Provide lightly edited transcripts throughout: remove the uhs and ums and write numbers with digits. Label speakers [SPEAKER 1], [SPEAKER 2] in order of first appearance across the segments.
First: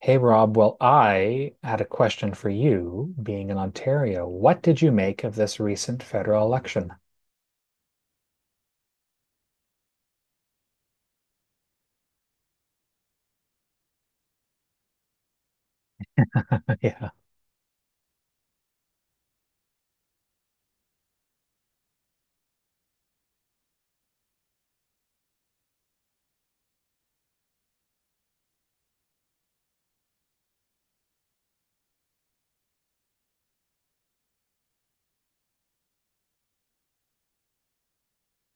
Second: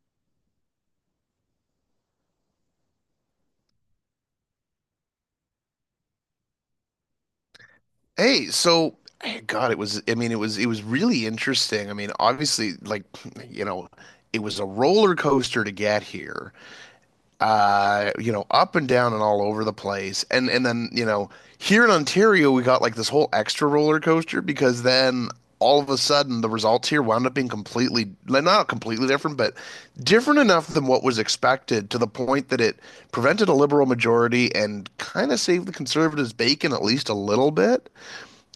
[SPEAKER 1] Hey Rob, well, I had a question for you, being in Ontario. What did you make of this recent federal election?
[SPEAKER 2] Hey, so God, it was, it was really interesting. I mean, obviously, you know, it was a roller coaster to get here,
[SPEAKER 1] Yeah.
[SPEAKER 2] up and down and all over the place. And then, here in Ontario, we got like this whole extra roller coaster because then all of a sudden the results here wound up being completely, like, not completely different, but different enough than what was expected to the point that it prevented a liberal majority and kind of saved the conservatives' bacon at least a little bit.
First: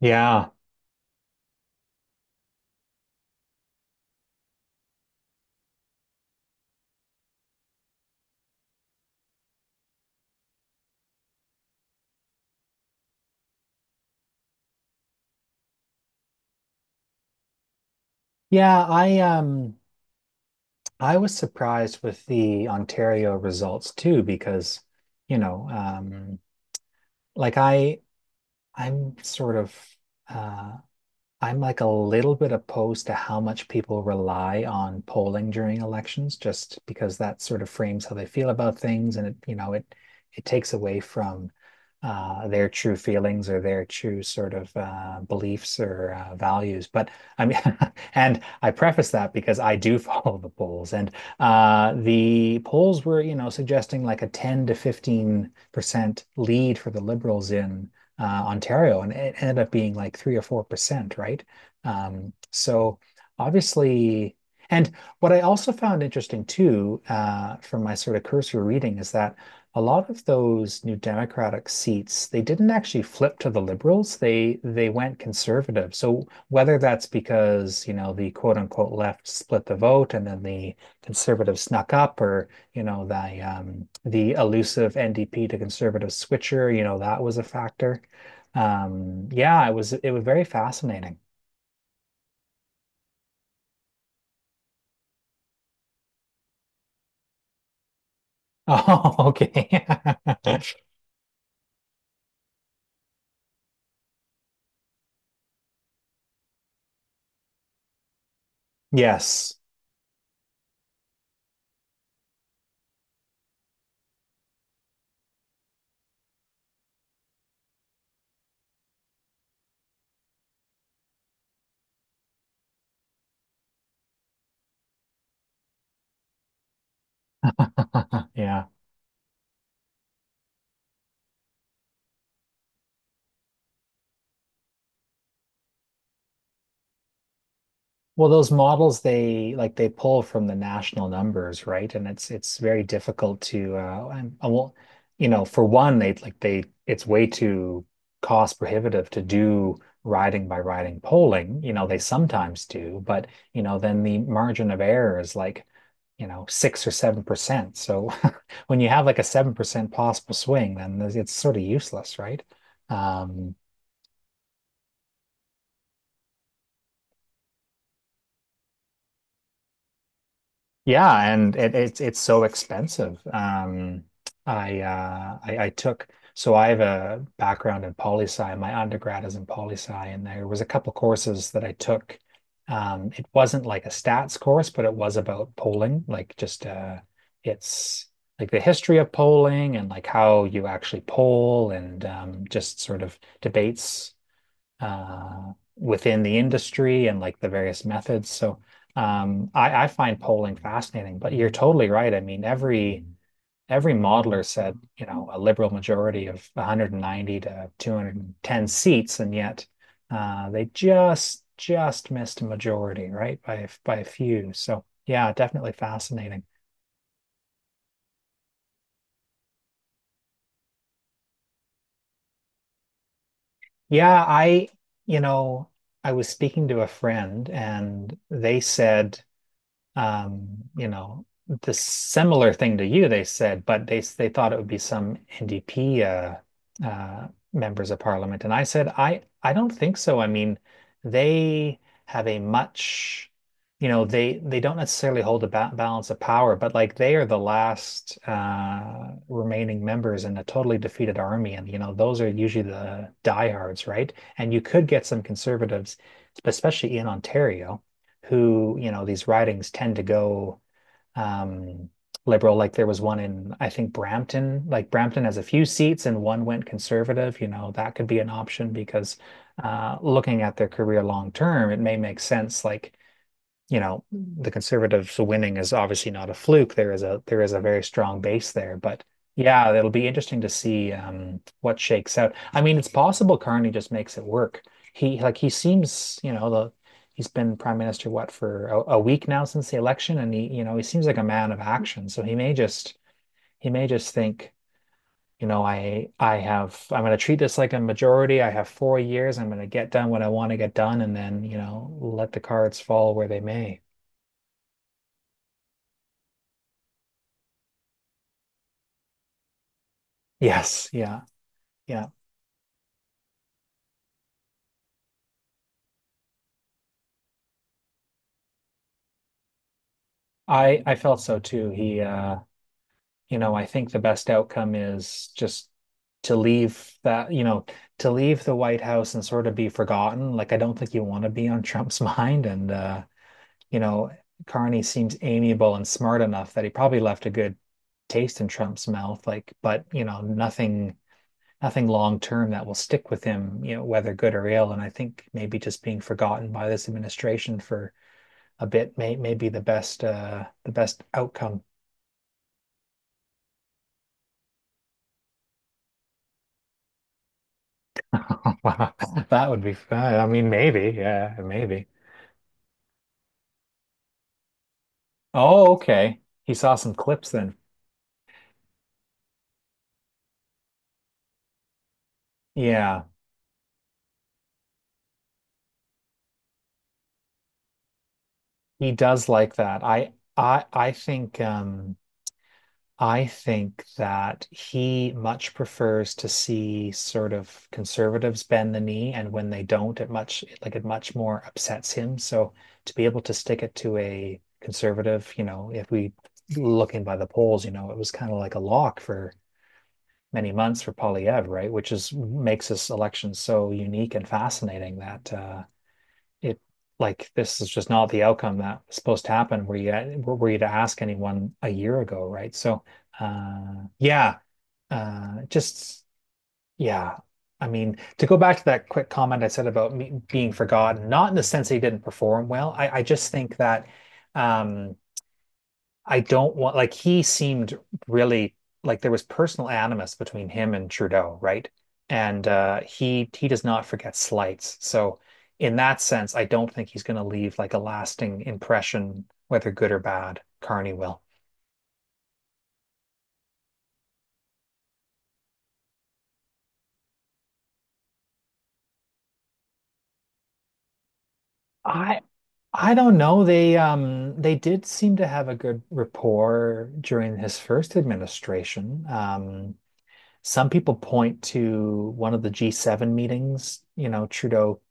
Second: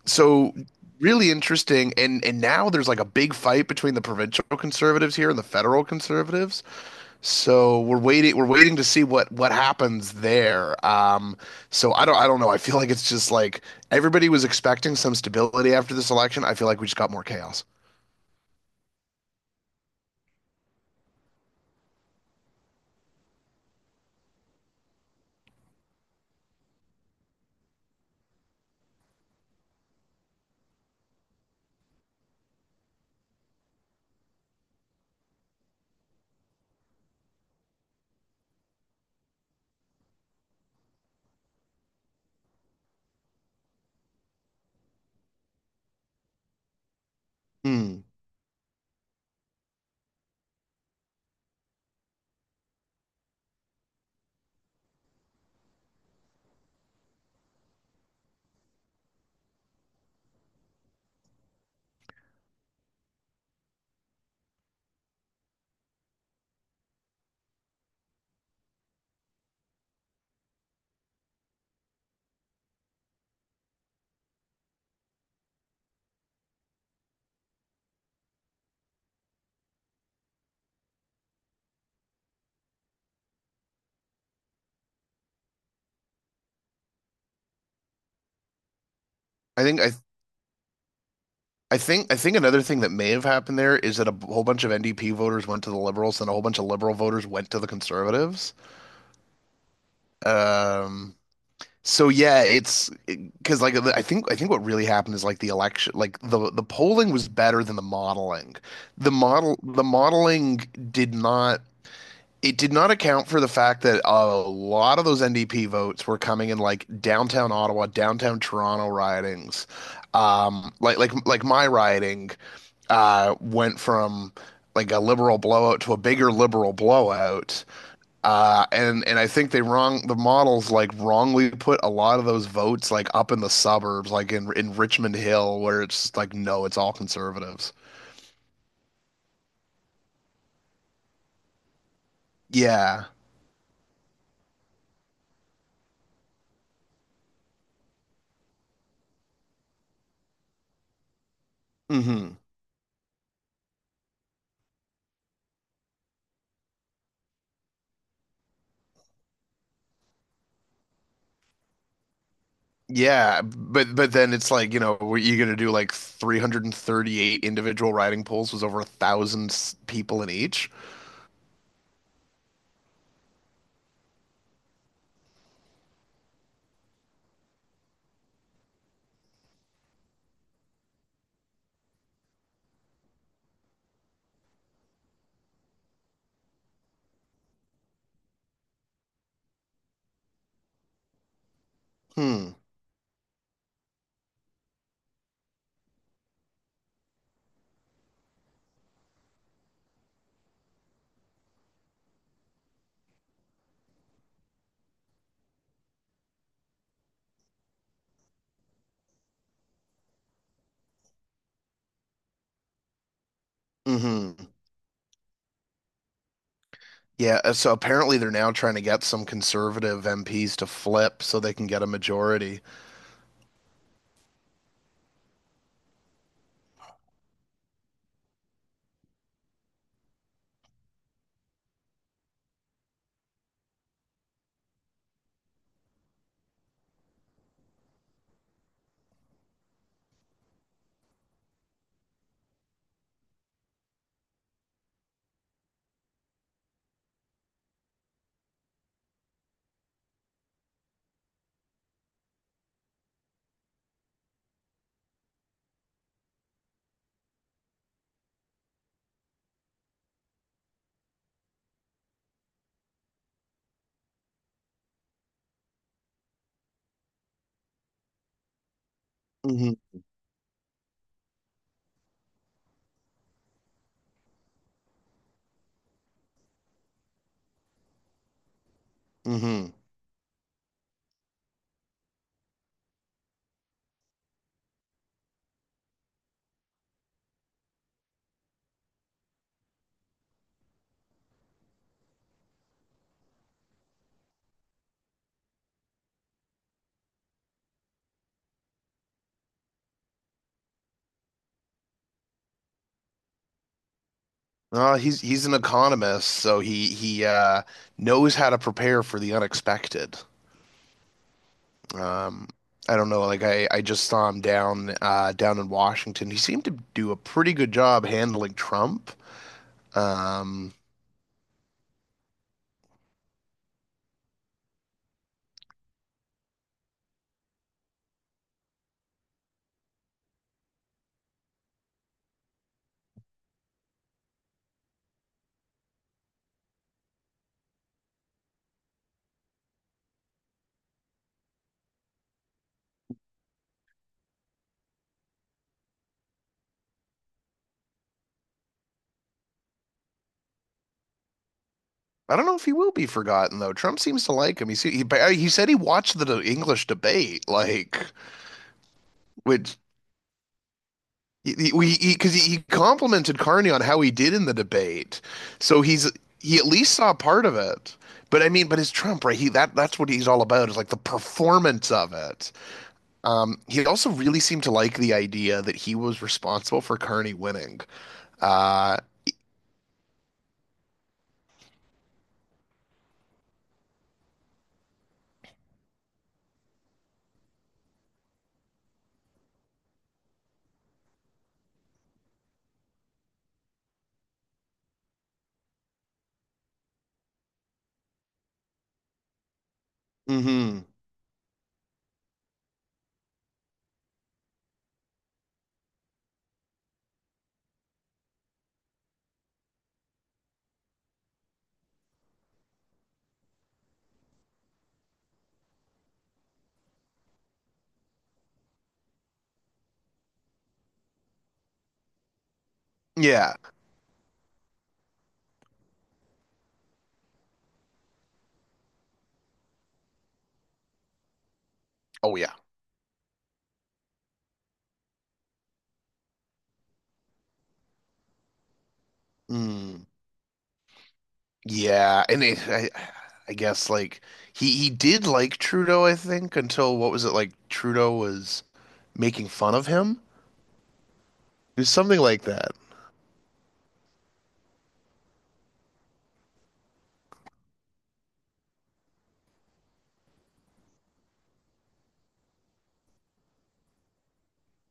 [SPEAKER 1] Yeah.
[SPEAKER 2] So really interesting, and now there's like a big fight between the provincial conservatives here and the federal conservatives. So we're waiting to see what happens there. I don't know, I feel like it's just like everybody was expecting some stability after this election. I feel like we just got more chaos.
[SPEAKER 1] Yeah, I was surprised with the Ontario results too, because, you know, um like I I'm sort of uh I'm like a little bit opposed to how much people rely on polling during elections, just because that sort of frames how they feel about things, and it, you know, it takes away from their true feelings or their true sort of beliefs or values. But I mean,
[SPEAKER 2] Hmm.
[SPEAKER 1] and I preface that because I do follow the polls, and the polls were, you know, suggesting like a 10 to 15% lead for the Liberals in Ontario, and it ended up being like 3 or 4%, right? So obviously. And what I also found interesting, too, from my sort of cursory reading, is that a lot of those new Democratic seats, they didn't actually flip to the Liberals. They went conservative. So whether that's because, you know, the quote unquote left split the vote and then the conservatives snuck up, or, you know, the elusive NDP to conservative switcher, you know, that was a factor.
[SPEAKER 2] i
[SPEAKER 1] Yeah,
[SPEAKER 2] think i
[SPEAKER 1] it was very fascinating.
[SPEAKER 2] I think another thing that may have happened there is that whole bunch of NDP voters went to the Liberals, and a whole bunch of Liberal voters went to the Conservatives.
[SPEAKER 1] Oh, okay.
[SPEAKER 2] Um, So yeah, it's because like I think what really happened is like the polling was better than the modeling.
[SPEAKER 1] Yes.
[SPEAKER 2] The modeling did not, it did not account for the fact that a lot of those NDP votes were coming in like downtown Ottawa, downtown Toronto ridings, like my riding went from like a liberal blowout to a bigger liberal blowout. Uh,
[SPEAKER 1] Yeah.
[SPEAKER 2] and and I think they wrong, the models like wrongly put a lot of those votes like up in the suburbs, like in Richmond Hill, where it's just like no, it's all conservatives.
[SPEAKER 1] Well, those models, they pull from the national numbers, right? And it's very
[SPEAKER 2] Yeah.
[SPEAKER 1] difficult to and well, you know, for one, they like they it's way too cost prohibitive to do riding by riding polling. You know, they
[SPEAKER 2] hmm
[SPEAKER 1] sometimes do, but, you know, then the margin of error is like, you know, 6 or 7%. So when you have like a 7% possible swing, then it's sort of useless, right?
[SPEAKER 2] Yeah,
[SPEAKER 1] Um,
[SPEAKER 2] but then it's like, you know, what you gonna do, like 338 individual riding polls was over 1,000 people in each.
[SPEAKER 1] yeah, and it's so expensive. I took, so I have a background in poli sci. My undergrad is in poli sci, and there was a couple courses that I took. It wasn't like a stats course, but it was about polling, like, just it's like the history of polling and like how you actually poll and
[SPEAKER 2] Hmm.
[SPEAKER 1] just sort of debates within the industry and like the various methods. So I find polling fascinating, but you're totally right. I mean, every modeler said, you know, a liberal majority of 190 to 210 seats, and yet they just missed a majority, right? By a
[SPEAKER 2] hmm
[SPEAKER 1] few. So yeah, definitely fascinating.
[SPEAKER 2] Yeah, so apparently they're now trying to get some conservative MPs to flip so they can get a majority.
[SPEAKER 1] Yeah, you know, I was speaking to a friend and they said, um, you know, the similar thing to you. They said, but they thought it would be some NDP, members of parliament, and I said, I don't think so. I mean, they have a much, you know, they don't necessarily hold a ba balance of power, but like they are the last remaining members in a totally defeated army, and, you know, those are usually the diehards, right? And you could get some conservatives, especially in Ontario, who, you know, these ridings tend to go, um, liberal. Like, there was one in, I think, Brampton. Like, Brampton has a few seats and one went conservative. You know, that could be an option because,
[SPEAKER 2] hmm
[SPEAKER 1] looking at their career long term, it may make sense. Like, you know, the conservatives winning is obviously not a fluke. There is a very strong base there, but yeah,
[SPEAKER 2] hmm
[SPEAKER 1] it'll be interesting to see what shakes out. I mean, it's possible Carney just makes it work. He seems, you know, the he's been prime minister, what, for a week now since the election, and he seems like a man of action. So he may just think, you know, I'm going to treat this like a majority. I have 4 years. I'm going to get done what I want to get done, and then, you know, let the cards fall where they may.
[SPEAKER 2] No, he's an economist, so he knows how to prepare for the unexpected.
[SPEAKER 1] Yes, yeah, yeah.
[SPEAKER 2] Um, I don't know, like I just saw him down down in Washington. He seemed to do a pretty good job handling Trump. Um,
[SPEAKER 1] I felt so too. I think the best outcome is just to leave that, you know, to leave the White House and sort of be forgotten. Like, I don't think you want to be on Trump's mind, and you know, Carney seems amiable and smart enough that he probably left a good taste in Trump's mouth, like, but, you know, nothing long term that will stick with him, you know, whether good or ill. And I think maybe just being forgotten by this administration for a bit may be the best outcome.
[SPEAKER 2] I don't know if he will be forgotten though. Trump seems to like him. He said he watched the English debate, like
[SPEAKER 1] Wow. That would be
[SPEAKER 2] which
[SPEAKER 1] fun. I mean, maybe, yeah,
[SPEAKER 2] He,
[SPEAKER 1] maybe.
[SPEAKER 2] we because he complimented Carney on how he did in the debate,
[SPEAKER 1] Oh,
[SPEAKER 2] so
[SPEAKER 1] okay. He
[SPEAKER 2] he at
[SPEAKER 1] saw some
[SPEAKER 2] least saw
[SPEAKER 1] clips
[SPEAKER 2] part of
[SPEAKER 1] then.
[SPEAKER 2] it. But I mean, but it's Trump, right? He that that's what he's all about, is like the performance of it.
[SPEAKER 1] Yeah,
[SPEAKER 2] He also really seemed to like the idea that he was responsible for Carney winning.
[SPEAKER 1] he
[SPEAKER 2] Uh,
[SPEAKER 1] does like that. I think that he much prefers to see sort of conservatives bend the knee, and when they don't, it much more upsets him. So to be able to stick it to a conservative, you know, if we looking by the polls, you know, it was kind of like a lock for many months
[SPEAKER 2] hmm.
[SPEAKER 1] for Polyev, right? Which is makes this election so unique and fascinating, that it like this is just not the outcome that was supposed to happen. Were you to ask anyone a year ago, right? So yeah, just yeah. I mean, to go back to that quick comment I said about me being forgotten, not in the sense that he didn't perform well. I just
[SPEAKER 2] Yeah.
[SPEAKER 1] think that, um, I don't want, like, he seemed really, like, there was personal animus between him and Trudeau, right?
[SPEAKER 2] Oh
[SPEAKER 1] And
[SPEAKER 2] yeah.
[SPEAKER 1] he does not forget slights. So in that sense, I don't think he's going to leave like a lasting impression, whether good or
[SPEAKER 2] Mm.
[SPEAKER 1] bad. Carney will.
[SPEAKER 2] Yeah. And I guess like he did like Trudeau, I think, until what was it, like Trudeau was making fun of him. There's something
[SPEAKER 1] I
[SPEAKER 2] like that.
[SPEAKER 1] I don't know. They did seem to have a good rapport during his first administration. Some people point to one of the G7 meetings, you know, Trudeau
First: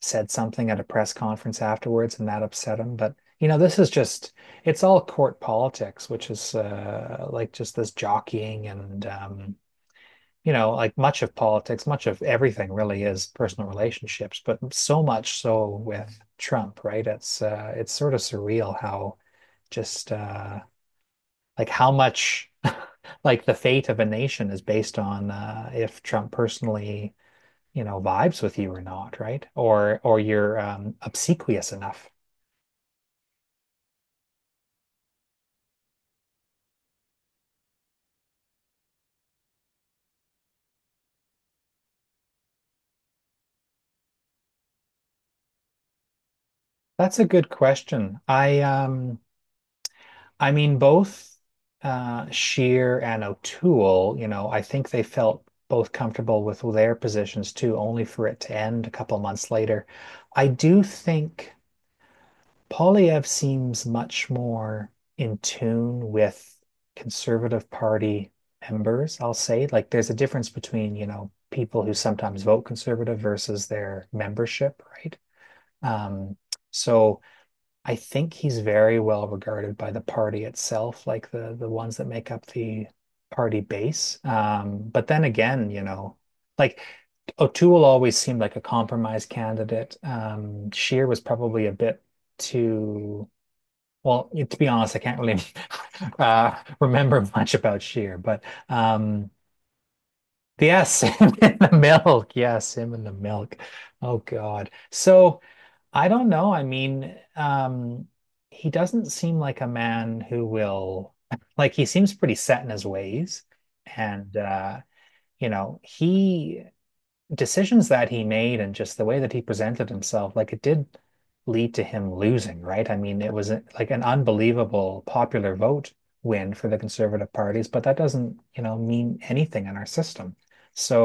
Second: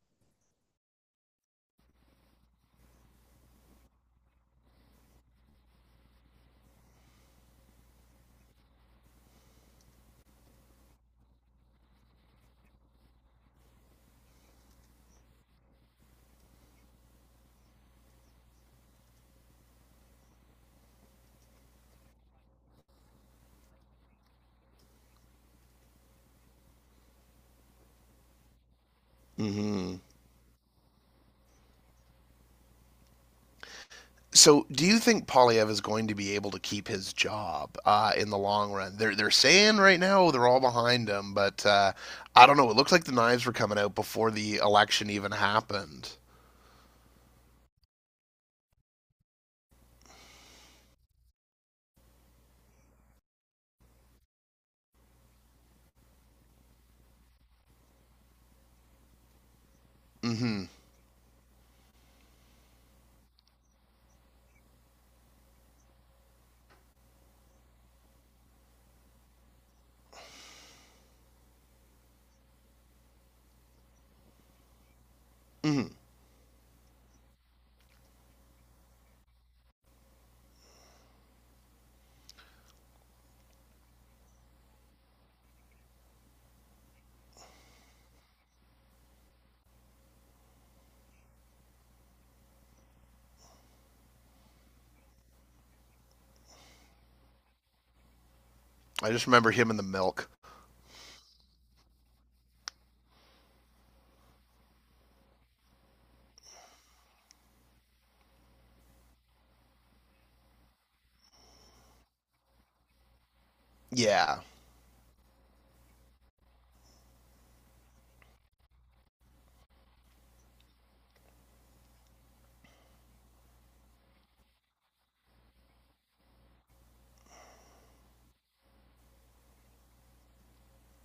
[SPEAKER 1] said something at a press conference afterwards and that upset him. But, you know, this is just, it's all court politics, which is like just this jockeying, and, you know, like, much of politics, much of everything really, is personal relationships, but so much so with Trump, right? It's sort of surreal how just like how much like the fate of a nation is based on, if Trump personally, you know, vibes with you or not, right?
[SPEAKER 2] Mm-hmm.
[SPEAKER 1] Or you're, obsequious enough.
[SPEAKER 2] So, do you think Polyev is going to be able to keep his job in the long run? They're saying right now they're all behind him, but I don't know. It looks like the knives were coming out before the election even happened.
[SPEAKER 1] That's a good question. I mean, both Shear and O'Toole, you know, I think they felt both comfortable with their positions too, only for it to end a couple months later. I
[SPEAKER 2] Mm-hmm.
[SPEAKER 1] do think Polyev seems much more in tune with Conservative Party members, I'll say. Like, there's a difference between, you know, people who sometimes vote Conservative versus their membership, right?
[SPEAKER 2] Mm-hmm.
[SPEAKER 1] Um, so I think he's very well regarded by the party itself, like the ones that make up the party base. But then again, you know, like, O'Toole always seemed like a compromise candidate. Scheer was probably a bit too, well, to be honest, I can't really, remember much about Sheer, but,
[SPEAKER 2] I just
[SPEAKER 1] um,
[SPEAKER 2] remember him and the milk.
[SPEAKER 1] yes, him in the milk. Yes, him in the milk. Oh God. So I don't know. I mean, he doesn't seem like a man who will like, he seems pretty set in his ways, and
[SPEAKER 2] Yeah,
[SPEAKER 1] you know, he decisions that he made and just the way that he presented himself, like, it did lead to him losing, right? I mean, it was like an unbelievable popular vote win for the conservative parties, but that doesn't, you know, mean anything in our system.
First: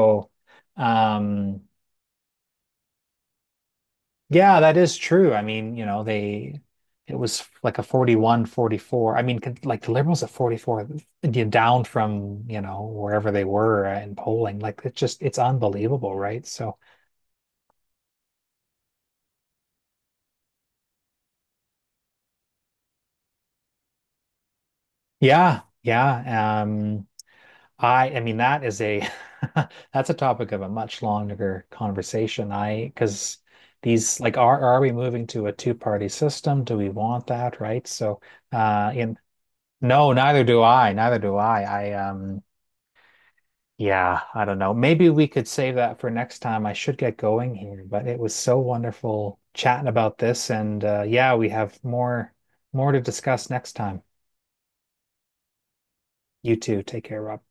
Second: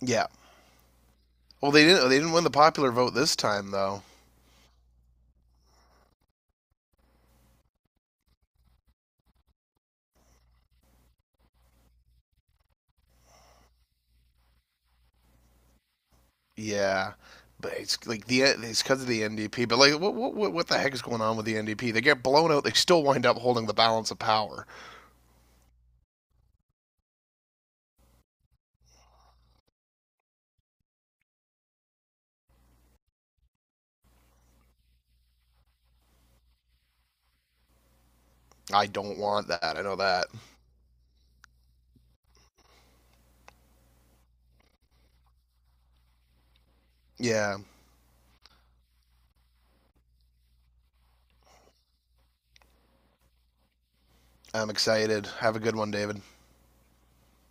[SPEAKER 2] yeah.
[SPEAKER 1] um,
[SPEAKER 2] Well, they didn't win the popular vote this time though.
[SPEAKER 1] yeah, that is true. I mean, you know, they it was like a 41-44. I mean, like the Liberals at 44, you know, down from, you know, wherever they were in polling. Like, it's unbelievable, right? So,
[SPEAKER 2] Yeah. But it's like the it's because of the NDP. But like, what the heck is going on with the NDP? They get blown out. They still wind up holding the balance of power.
[SPEAKER 1] yeah, yeah. I mean, that is a, that's a topic of a much longer conversation. I Because these, like, are we moving to a two-party system? Do we want that, right? So
[SPEAKER 2] I
[SPEAKER 1] in
[SPEAKER 2] don't want that. I know
[SPEAKER 1] no,
[SPEAKER 2] that.
[SPEAKER 1] neither do I, neither do I. Yeah, I don't know. Maybe we could save that for next time. I should get going
[SPEAKER 2] Yeah,
[SPEAKER 1] here, but it was so wonderful chatting about this, and yeah, we have more to discuss next time.
[SPEAKER 2] I'm excited. Have a good one, David.
[SPEAKER 1] You too. Take care, Rob.